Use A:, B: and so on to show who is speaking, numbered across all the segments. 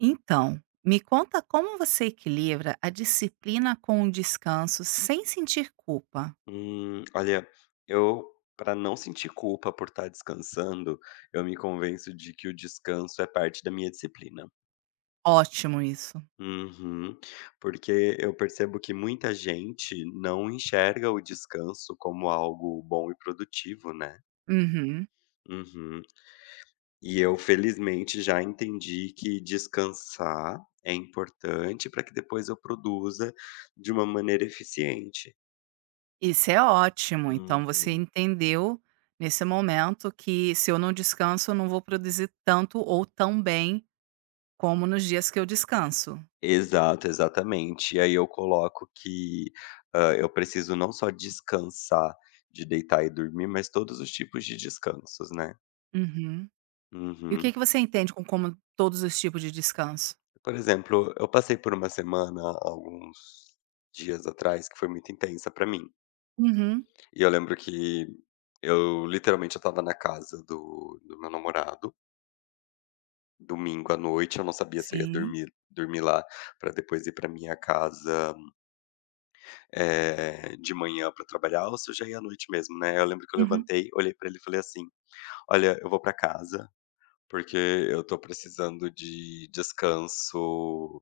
A: Então, me conta como você equilibra a disciplina com o descanso sem sentir culpa.
B: Olha, eu para não sentir culpa por estar descansando, eu me convenço de que o descanso é parte da minha disciplina.
A: Ótimo isso.
B: Uhum, porque eu percebo que muita gente não enxerga o descanso como algo bom e produtivo, né?
A: Uhum.
B: Uhum. E eu felizmente já entendi que descansar é importante para que depois eu produza de uma maneira eficiente.
A: Isso é ótimo. Então você
B: Uhum.
A: entendeu nesse momento que se eu não descanso, eu não vou produzir tanto ou tão bem como nos dias que eu descanso.
B: Exato, exatamente. E aí eu coloco que, eu preciso não só descansar de deitar e dormir, mas todos os tipos de descansos, né.
A: Uhum. E o que
B: Uhum.
A: que você entende com como todos os tipos de descanso?
B: Por exemplo, eu passei por uma semana alguns dias atrás que foi muito intensa pra mim.
A: Uhum.
B: E eu lembro que eu literalmente eu estava na casa do meu namorado, domingo à noite, eu não sabia se eu ia
A: Sim.
B: dormir lá pra depois ir pra minha casa de manhã pra trabalhar ou se eu já ia à noite mesmo, né. Eu lembro que eu
A: Uhum.
B: levantei, olhei pra ele e falei assim: "Olha, eu vou pra casa, porque eu tô precisando de descanso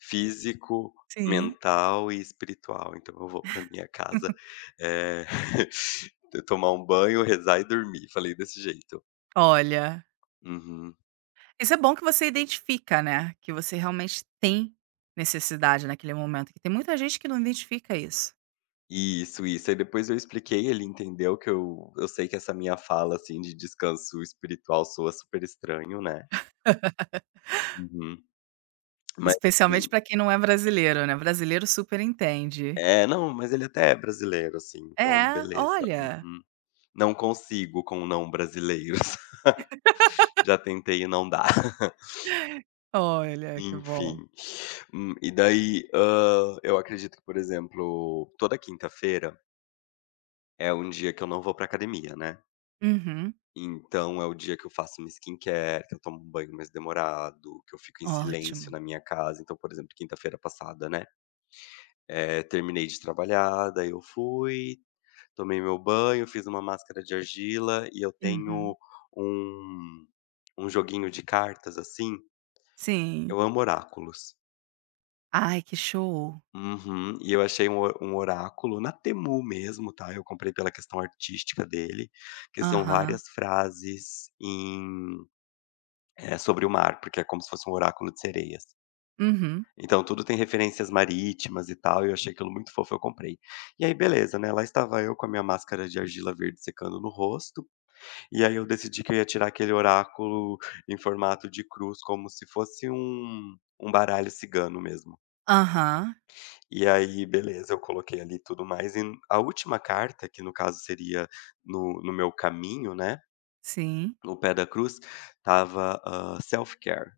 B: físico,
A: Sim.
B: mental e espiritual, então eu vou pra minha casa, eh, tomar um banho, rezar e dormir". Falei desse jeito.
A: Olha.
B: "Uhum,
A: Isso é bom que você identifica, né, que você realmente tem necessidade naquele momento, que tem muita gente que não identifica isso,
B: isso, isso". Aí depois eu expliquei, ele entendeu que eu sei que essa minha fala, assim, de descanso espiritual soa super estranho, né. Uhum. Mas
A: especialmente
B: assim.
A: pra quem não é brasileiro, né, brasileiro super entende.
B: É, não, mas ele até é brasileiro, assim, então
A: É,
B: beleza.
A: olha,
B: Uhum. Não consigo com não brasileiros. Já tentei e não dá.
A: olha que bom.
B: Enfim. E daí, eu acredito que, por exemplo, toda quinta-feira é um dia que eu não vou pra academia, né.
A: Uhum,
B: Então é o dia que eu faço minha skincare, que eu tomo um banho mais demorado, que eu fico em silêncio
A: ótimo.
B: na minha casa. Então, por exemplo, quinta-feira passada, né, terminei de trabalhar, daí eu fui, tomei meu banho, fiz uma máscara de argila e eu
A: Uhum,
B: tenho um um joguinho de cartas, assim,
A: sim.
B: eu amo oráculos.
A: Ai que show.
B: Uhum. E eu achei um o um oráculo na Temu mesmo, tá, eu comprei pela questão artística dele, que são
A: Aham,
B: várias frases sobre o mar, porque é como se fosse um oráculo de sereias.
A: uhum,
B: Então tudo tem referências marítimas e tal, e eu achei aquilo muito fofo, eu comprei. E aí beleza, né, lá estava eu com a minha máscara de argila verde secando no rosto. E aí eu decidi que eu ia tirar aquele oráculo em formato de cruz, como se fosse um baralho cigano mesmo.
A: aham,
B: E aí, beleza, eu coloquei ali tudo mais, e a última carta, que no caso seria no meu caminho, né,
A: sim,
B: no pé da cruz, estava, self-care,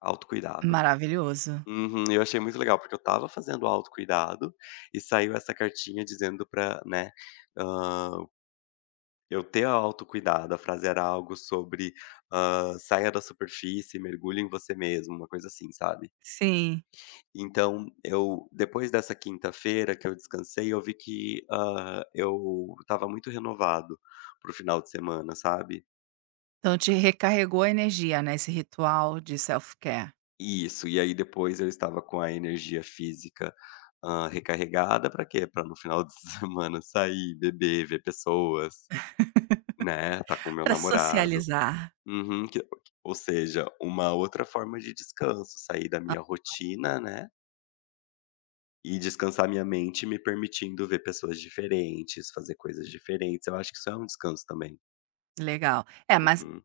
B: autocuidado.
A: maravilhoso.
B: Uhum, eu achei muito legal, porque eu estava fazendo autocuidado, e saiu essa cartinha dizendo pra, né, hã Eu ter autocuidado, a frase era algo sobre, saia da superfície, mergulhe em você mesmo, uma coisa assim, sabe.
A: Sim,
B: Então eu depois dessa quinta-feira que eu descansei, eu vi que, eu estava muito renovado pro final de semana, sabe.
A: então te recarregou a energia, né, esse ritual de self-care.
B: Isso, e aí depois eu estava com a energia física, recarregada, pra quê? Pra no final de semana sair, beber, ver pessoas, né, tá com o meu
A: Pra
B: namorado.
A: socializar.
B: Uhum, que ou seja, uma outra forma de descanso, sair da minha rotina, né, e descansar minha mente me permitindo ver pessoas diferentes, fazer coisas diferentes, eu acho que isso é um descanso também.
A: Legal. É, mas
B: Uhum.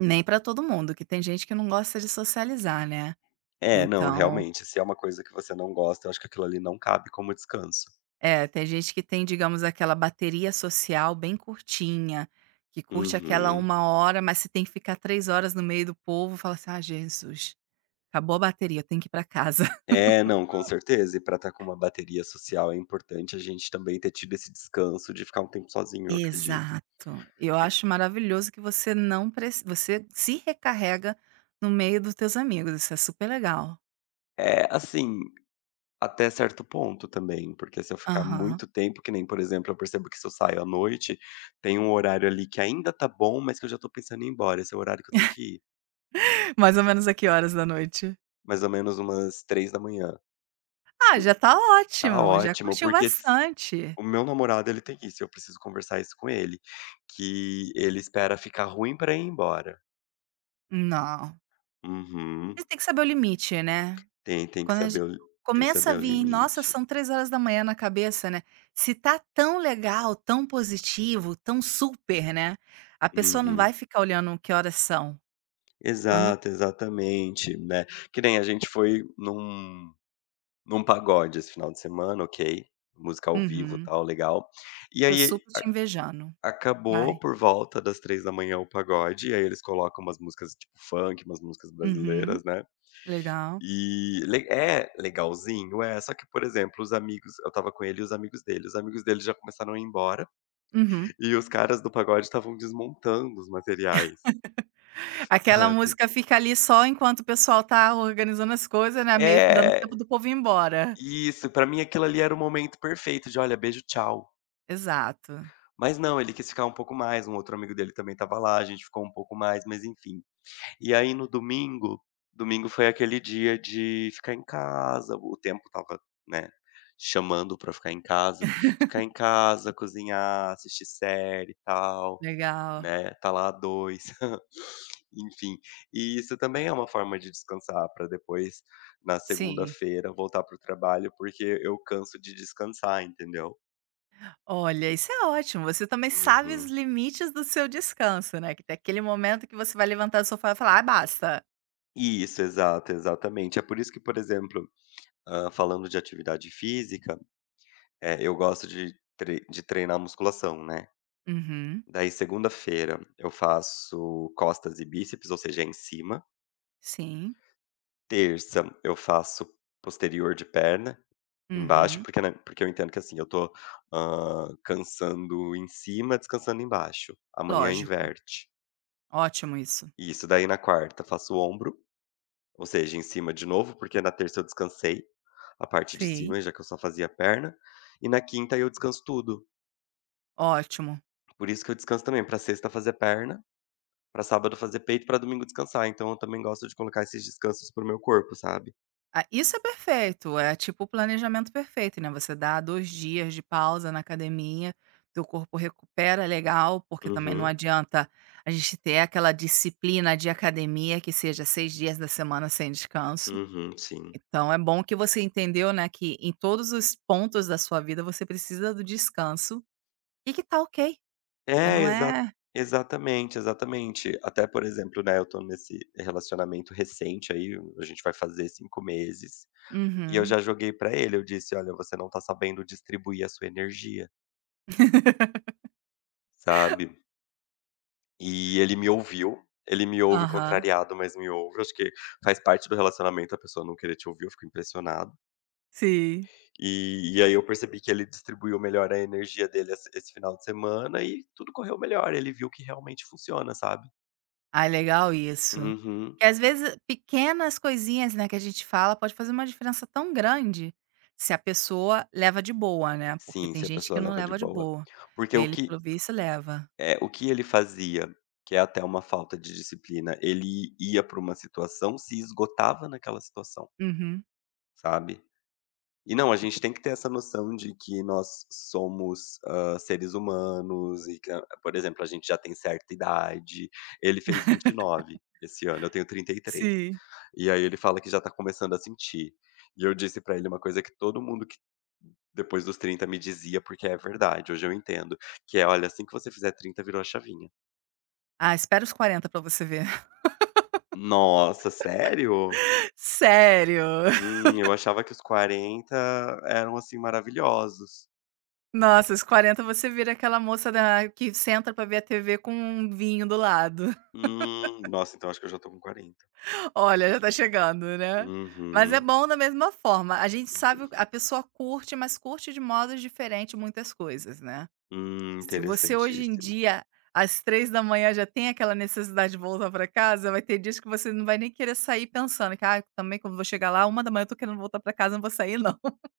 A: nem pra todo mundo, que tem gente que não gosta de socializar, né.
B: É, não,
A: Então
B: realmente, se é uma coisa que você não gosta, eu acho que aquilo ali não cabe como descanso.
A: é, tem gente que tem, digamos, aquela bateria social bem curtinha, que curte aquela
B: Uhum.
A: uma hora, mas se tem que ficar 3 horas no meio do povo, fala assim: "Ah, Jesus, acabou a bateria, eu tenho que ir pra casa".
B: É, não, com certeza, e pra estar com uma bateria social é importante a gente também ter tido esse descanso de ficar um tempo sozinho, eu acredito.
A: Exato. Eu
B: E
A: acho maravilhoso que você não preci você se recarrega no meio dos teus amigos, isso é super legal.
B: é, assim, até certo ponto também, porque se eu ficar
A: Aham.
B: muito tempo, que nem, por exemplo, eu percebo que se eu saio à noite, tem um horário ali que ainda tá bom, mas que eu já tô pensando em ir embora, esse é o horário que eu tenho que ir,
A: Mais ou menos a que horas da noite?
B: mais ou menos umas 3 da manhã.
A: Ah, já tá
B: Tá
A: ótimo, já
B: ótimo,
A: curtiu
B: porque s
A: bastante.
B: o meu namorado ele tem isso, eu preciso conversar isso com ele, que ele espera ficar ruim pra ir embora.
A: Não,
B: Uhum.
A: você tem que saber o limite, né.
B: Tem tem que
A: Quando a
B: saber
A: gen
B: o li tem que
A: começa a
B: saber o
A: vir: "Nossa,
B: limite.
A: são três horas da manhã na cabeça", né. Se tá tão legal, tão positivo, tão super, né, a pessoa não vai
B: Uhum.
A: ficar olhando que horas são. Quando
B: Exato, exatamente, né. Que nem a gente foi num pagode esse final de semana, ok, música ao vivo,
A: uhum,
B: tal, legal. E
A: tô
B: aí
A: super
B: a
A: te invejando.
B: acabou
A: Vai.
B: por volta das 3 da manhã o pagode, e aí eles colocam umas músicas tipo funk, umas músicas
A: Uhum,
B: brasileiras, né.
A: legal.
B: E le é legalzinho, é, só que, por exemplo, os amigos eu estava com ele e os amigos dele já começaram a ir embora,
A: Uhum.
B: e os caras do pagode estavam desmontando os materiais,
A: Aquela
B: sabe.
A: música fica ali só enquanto o pessoal tá organizando as coisas, né, meio que dando
B: É,
A: tempo do povo ir embora.
B: isso, pra mim aquilo ali era o momento perfeito de: "Olha, beijo, tchau".
A: Exato.
B: Mas não, ele quis ficar um pouco mais, um outro amigo dele também estava lá, a gente ficou um pouco mais, mas enfim. E aí no domingo foi aquele dia de ficar em casa, o tempo estava, né, chamando pra ficar em casa. Ficar em casa, cozinhar, assistir série e tal,
A: Legal.
B: né, tá lá a 2. Enfim, e isso também é uma forma de descansar pra depois, na
A: Sim.
B: segunda-feira, voltar pro trabalho, porque eu canso de descansar, entendeu?
A: Olha, isso é ótimo, você também sabe os
B: Uhum.
A: limites do seu descanso, né, que tem aquele momento que você vai levantar do sofá e falar: "Ah, basta".
B: Isso, exato, exatamente. É por isso que, por exemplo, falando de atividade física, eu gosto de treinar musculação, né.
A: Uhum.
B: Daí segunda-feira eu faço costas e bíceps, ou seja, é em cima.
A: Sim.
B: Terça eu faço posterior de perna, embaixo,
A: Uhum.
B: porque, né, porque eu entendo que, assim, eu tô, cansando em cima, descansando embaixo. Amanhã
A: Lógico.
B: inverte.
A: Ótimo isso.
B: Isso, daí na quarta faço ombro, ou seja, em cima de novo, porque na terça eu descansei a parte de
A: Sim.
B: cima, já que eu só fazia perna, e na quinta eu descanso tudo.
A: Ótimo.
B: Por isso que eu descanso também, pra sexta fazer perna, pra sábado fazer peito, pra domingo descansar. Então eu também gosto de colocar esses descansos pro meu corpo, sabe.
A: Ah, isso é perfeito, é tipo o planejamento perfeito, né, você dá 2 dias de pausa na academia, teu corpo recupera legal, porque também não
B: Uhum,
A: adianta a gente ter aquela disciplina de academia que seja 6 dias da semana sem descanso.
B: uhum, sim.
A: Então é bom que você entendeu, né, que em todos os pontos da sua vida você precisa do descanso e que tá ok, e que
B: É,
A: não é
B: exatamente, exatamente. Até, por exemplo, né, eu tô nesse relacionamento recente aí, a gente vai fazer 5 meses, e eu
A: Uhum.
B: já joguei pra ele, eu disse: "Olha, você não tá sabendo distribuir a sua energia", sabe. E ele me ouviu, ele me ouve
A: Aham.
B: contrariado, mas me ouve. Acho que faz parte do relacionamento a pessoa não querer te ouvir, eu fico impressionado.
A: Sim.
B: E aí eu percebi que ele distribuiu melhor a energia dele esse final de semana e tudo correu melhor, ele viu que realmente funciona, sabe.
A: Ah, legal isso.
B: Uhum.
A: Porque às vezes pequenas coisinhas, né, que a gente fala pode fazer uma diferença tão grande, se a pessoa leva de boa, né, porque
B: Sim,
A: tem
B: se a
A: gente que
B: pessoa
A: não
B: leva de
A: leva de
B: boa.
A: boa.
B: Porque o
A: Ele,
B: que
A: pelo visto, leva.
B: é o que ele fazia, que é até uma falta de disciplina, ele ia para uma situação, se esgotava naquela situação,
A: Uhum.
B: sabe. E não, a gente tem que ter essa noção de que nós somos, seres humanos e que a por exemplo, a gente já tem certa idade. Ele fez 29 esse ano, eu tenho 33.
A: Sim.
B: E aí ele fala que já tá começando a sentir. E eu disse pra ele uma coisa que todo mundo que depois dos 30 me dizia, porque é verdade, hoje eu entendo, que é: "Olha, assim que você fizer 30, virou a chavinha".
A: Ah, espera os 40 pra você ver.
B: Nossa, sério?
A: Sério?
B: Eu achava que os 40 eram, assim, maravilhosos.
A: Nossa, os 40 você vira aquela moça da que senta pra ver a TV com um vinho do lado.
B: Nossa, então acho que eu já tô com 40.
A: Olha, já tá chegando, né. Mas é
B: Uhum.
A: bom da mesma forma, a gente sabe o a pessoa curte, mas curte de modos diferentes muitas coisas, né.
B: Hum,
A: Se você hoje em
B: interessantíssimo.
A: dia, às três da manhã já tem aquela necessidade de voltar pra casa, vai ter dias que você não vai nem querer sair pensando que: "Ah, também quando vou chegar lá uma da manhã eu tô querendo voltar pra casa, não vou sair não".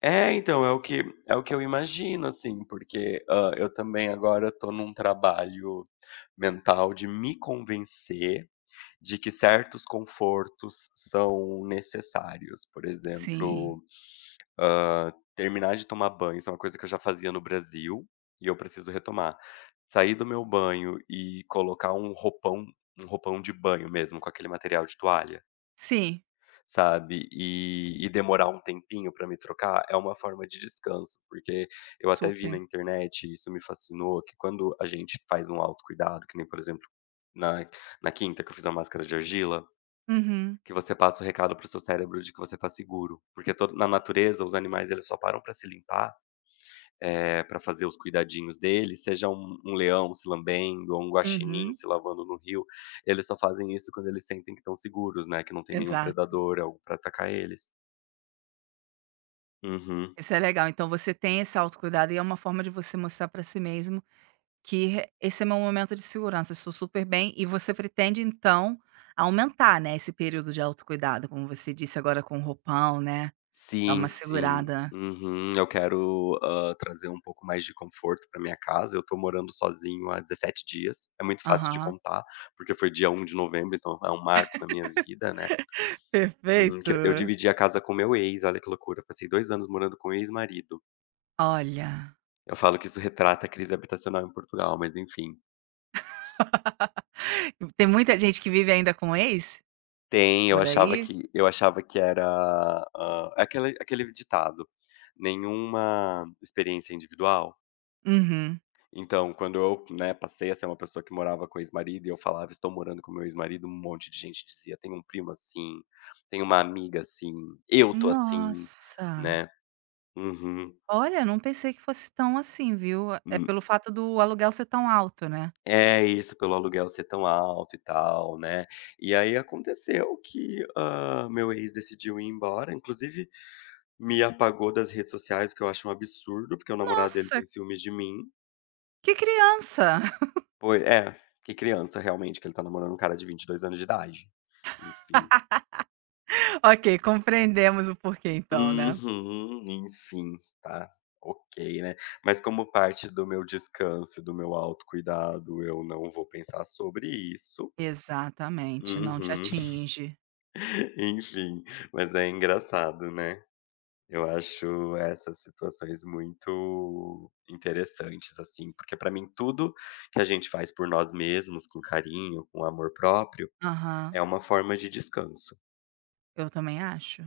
B: É, então, é o que eu imagino, assim, porque, eu também agora tô num trabalho mental de me convencer de que certos confortos são necessários. Por
A: Sim,
B: exemplo, terminar de tomar banho, isso é uma coisa que eu já fazia no Brasil e eu preciso retomar. Sair do meu banho e colocar um roupão de banho mesmo, com aquele material de toalha.
A: sim,
B: Sabe, e demorar um tempinho para me trocar é uma forma de descanso, porque eu até vi na
A: super.
B: internet e isso me fascinou, que quando a gente faz um autocuidado, que nem por exemplo na na quinta que eu fiz a máscara de argila,
A: Uhum,
B: que você passa o recado para o seu cérebro de que você está seguro, porque todo na natureza os animais eles só param para se limpar, para fazer os cuidadinhos deles, seja um leão se lambendo ou um guaxinim
A: uhum,
B: se lavando no rio, eles só fazem isso quando eles sentem que estão seguros, né, que não tem nenhum
A: exato.
B: predador, algo para atacar eles. Uhum.
A: Isso é legal. Então você tem esse autocuidado e é uma forma de você mostrar para si mesmo que re- esse é meu momento de segurança, estou super bem. E você pretende então aumentar, né, esse período de autocuidado, como você disse agora com o roupão, né, dar
B: Sim,
A: uma
B: sim.
A: segurada.
B: Uhum. Eu quero, trazer um pouco mais de conforto para minha casa. Eu tô morando sozinho há 17 dias. É muito fácil de
A: Aham.
B: contar, porque foi dia 1 de novembro, então é um marco na minha vida, né. Hum,
A: Perfeito.
B: que eu dividi a casa com meu ex, olha que loucura. Passei 2 anos morando com o ex-marido.
A: Olha,
B: Eu falo que isso retrata a crise habitacional em Portugal, mas enfim.
A: tem muita gente que vive ainda com ex
B: Tem, eu
A: por
B: achava
A: aí?
B: que eu achava que era, é aquele ditado: "Nenhuma experiência é individual".
A: Uhum.
B: Então, quando eu, né, passei a ser uma pessoa que morava com ex-marido e eu falava: "Estou morando com meu ex-marido", um monte de gente dizia: "Tem um primo assim, tem uma amiga assim, eu tô assim",
A: Nossa,
B: né. Uhum.
A: olha, não pensei que fosse tão assim, viu. É
B: Hum.
A: pelo fato do aluguel ser tão alto, né.
B: É isso, pelo aluguel ser tão alto e tal, né. E aí aconteceu que, meu ex decidiu ir embora, inclusive me apagou das redes sociais, que eu acho um absurdo, porque o namorado dele
A: Nossa,
B: tem ciúmes de mim.
A: que criança.
B: Pois é, que criança realmente, que ele tá namorando um cara de 22 anos de idade. Enfim.
A: Ok, compreendemos o porquê então, né.
B: Uhum, enfim, tá, ok, né. Mas como parte do meu descanso e do meu autocuidado, eu não vou pensar sobre isso.
A: Exatamente, não te
B: Uhum,
A: atinge.
B: enfim, mas é engraçado, né. Eu acho essas situações muito interessantes, assim, porque pra mim tudo que a gente faz por nós mesmos, com carinho, com amor próprio,
A: Aham,
B: é uma forma de descanso.
A: eu também acho.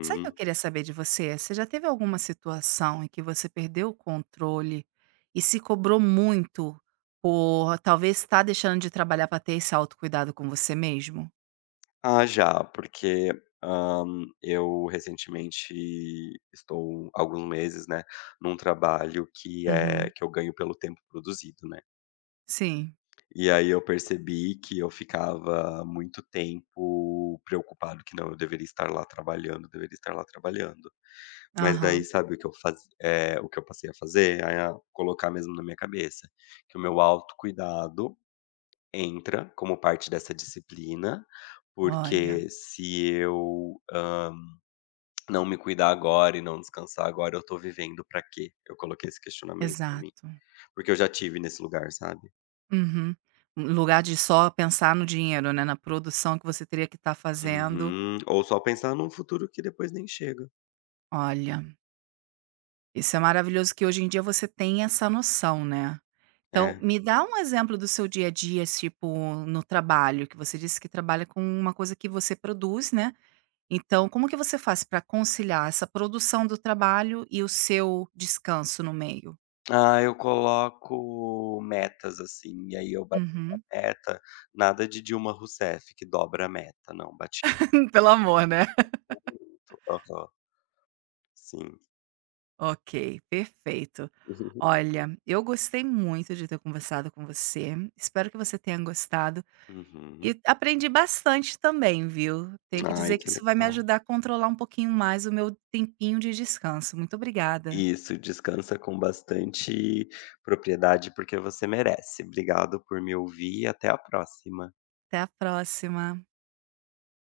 A: Sabe o que eu queria saber de você? Você já teve alguma situação em que você perdeu o controle e se cobrou muito por talvez estar deixando de trabalhar para ter esse autocuidado com você mesmo?
B: Ah, já, porque, hã, eu recentemente estou alguns meses, né, num trabalho que é
A: Uhum,
B: que eu ganho pelo tempo produzido, né.
A: sim,
B: E aí eu percebi que eu ficava muito tempo preocupado que não, eu deveria estar lá trabalhando, deveria estar lá trabalhando. Mas daí
A: aham.
B: sabe o que eu faz é o que eu passei a fazer? A colocar mesmo na minha cabeça, que o meu autocuidado entra como parte dessa disciplina,
A: Olha,
B: porque se eu, não me cuidar agora e não descansar agora, eu tô vivendo pra quê? Eu coloquei esse questionamento pra mim,
A: exato.
B: porque eu já tive nesse lugar, sabe.
A: Uhum. Em lugar de só pensar no dinheiro, né, na produção que você teria que estar fazendo,
B: Uhum. Ou só pensar num futuro que depois nem chega.
A: olha Isso é maravilhoso que hoje em dia você tem essa noção, né. Então,
B: É.
A: me dá um exemplo do seu dia a dia, tipo, no trabalho, que você disse que trabalha com uma coisa que você produz, né. Então, como que você faz para conciliar essa produção do trabalho e o seu descanso no meio?
B: Ah, eu coloco metas, assim, e aí eu bato
A: Uhum.
B: a meta, nada de Dilma Rousseff que dobra a meta, não, bati
A: Pelo amor, né.
B: muito. Aham, sim.
A: Ok, perfeito. Olha, eu gostei muito de ter conversado com você, espero que você tenha gostado.
B: Uhum.
A: E aprendi bastante também, viu. Tenho que dizer
B: Ai,
A: que
B: que
A: isso vai me
B: legal.
A: ajudar a controlar um pouquinho mais o meu tempinho de descanso. Muito obrigada.
B: Isso, descansa com bastante propriedade, porque você merece. Obrigado por me ouvir e até a próxima.
A: Até a próxima.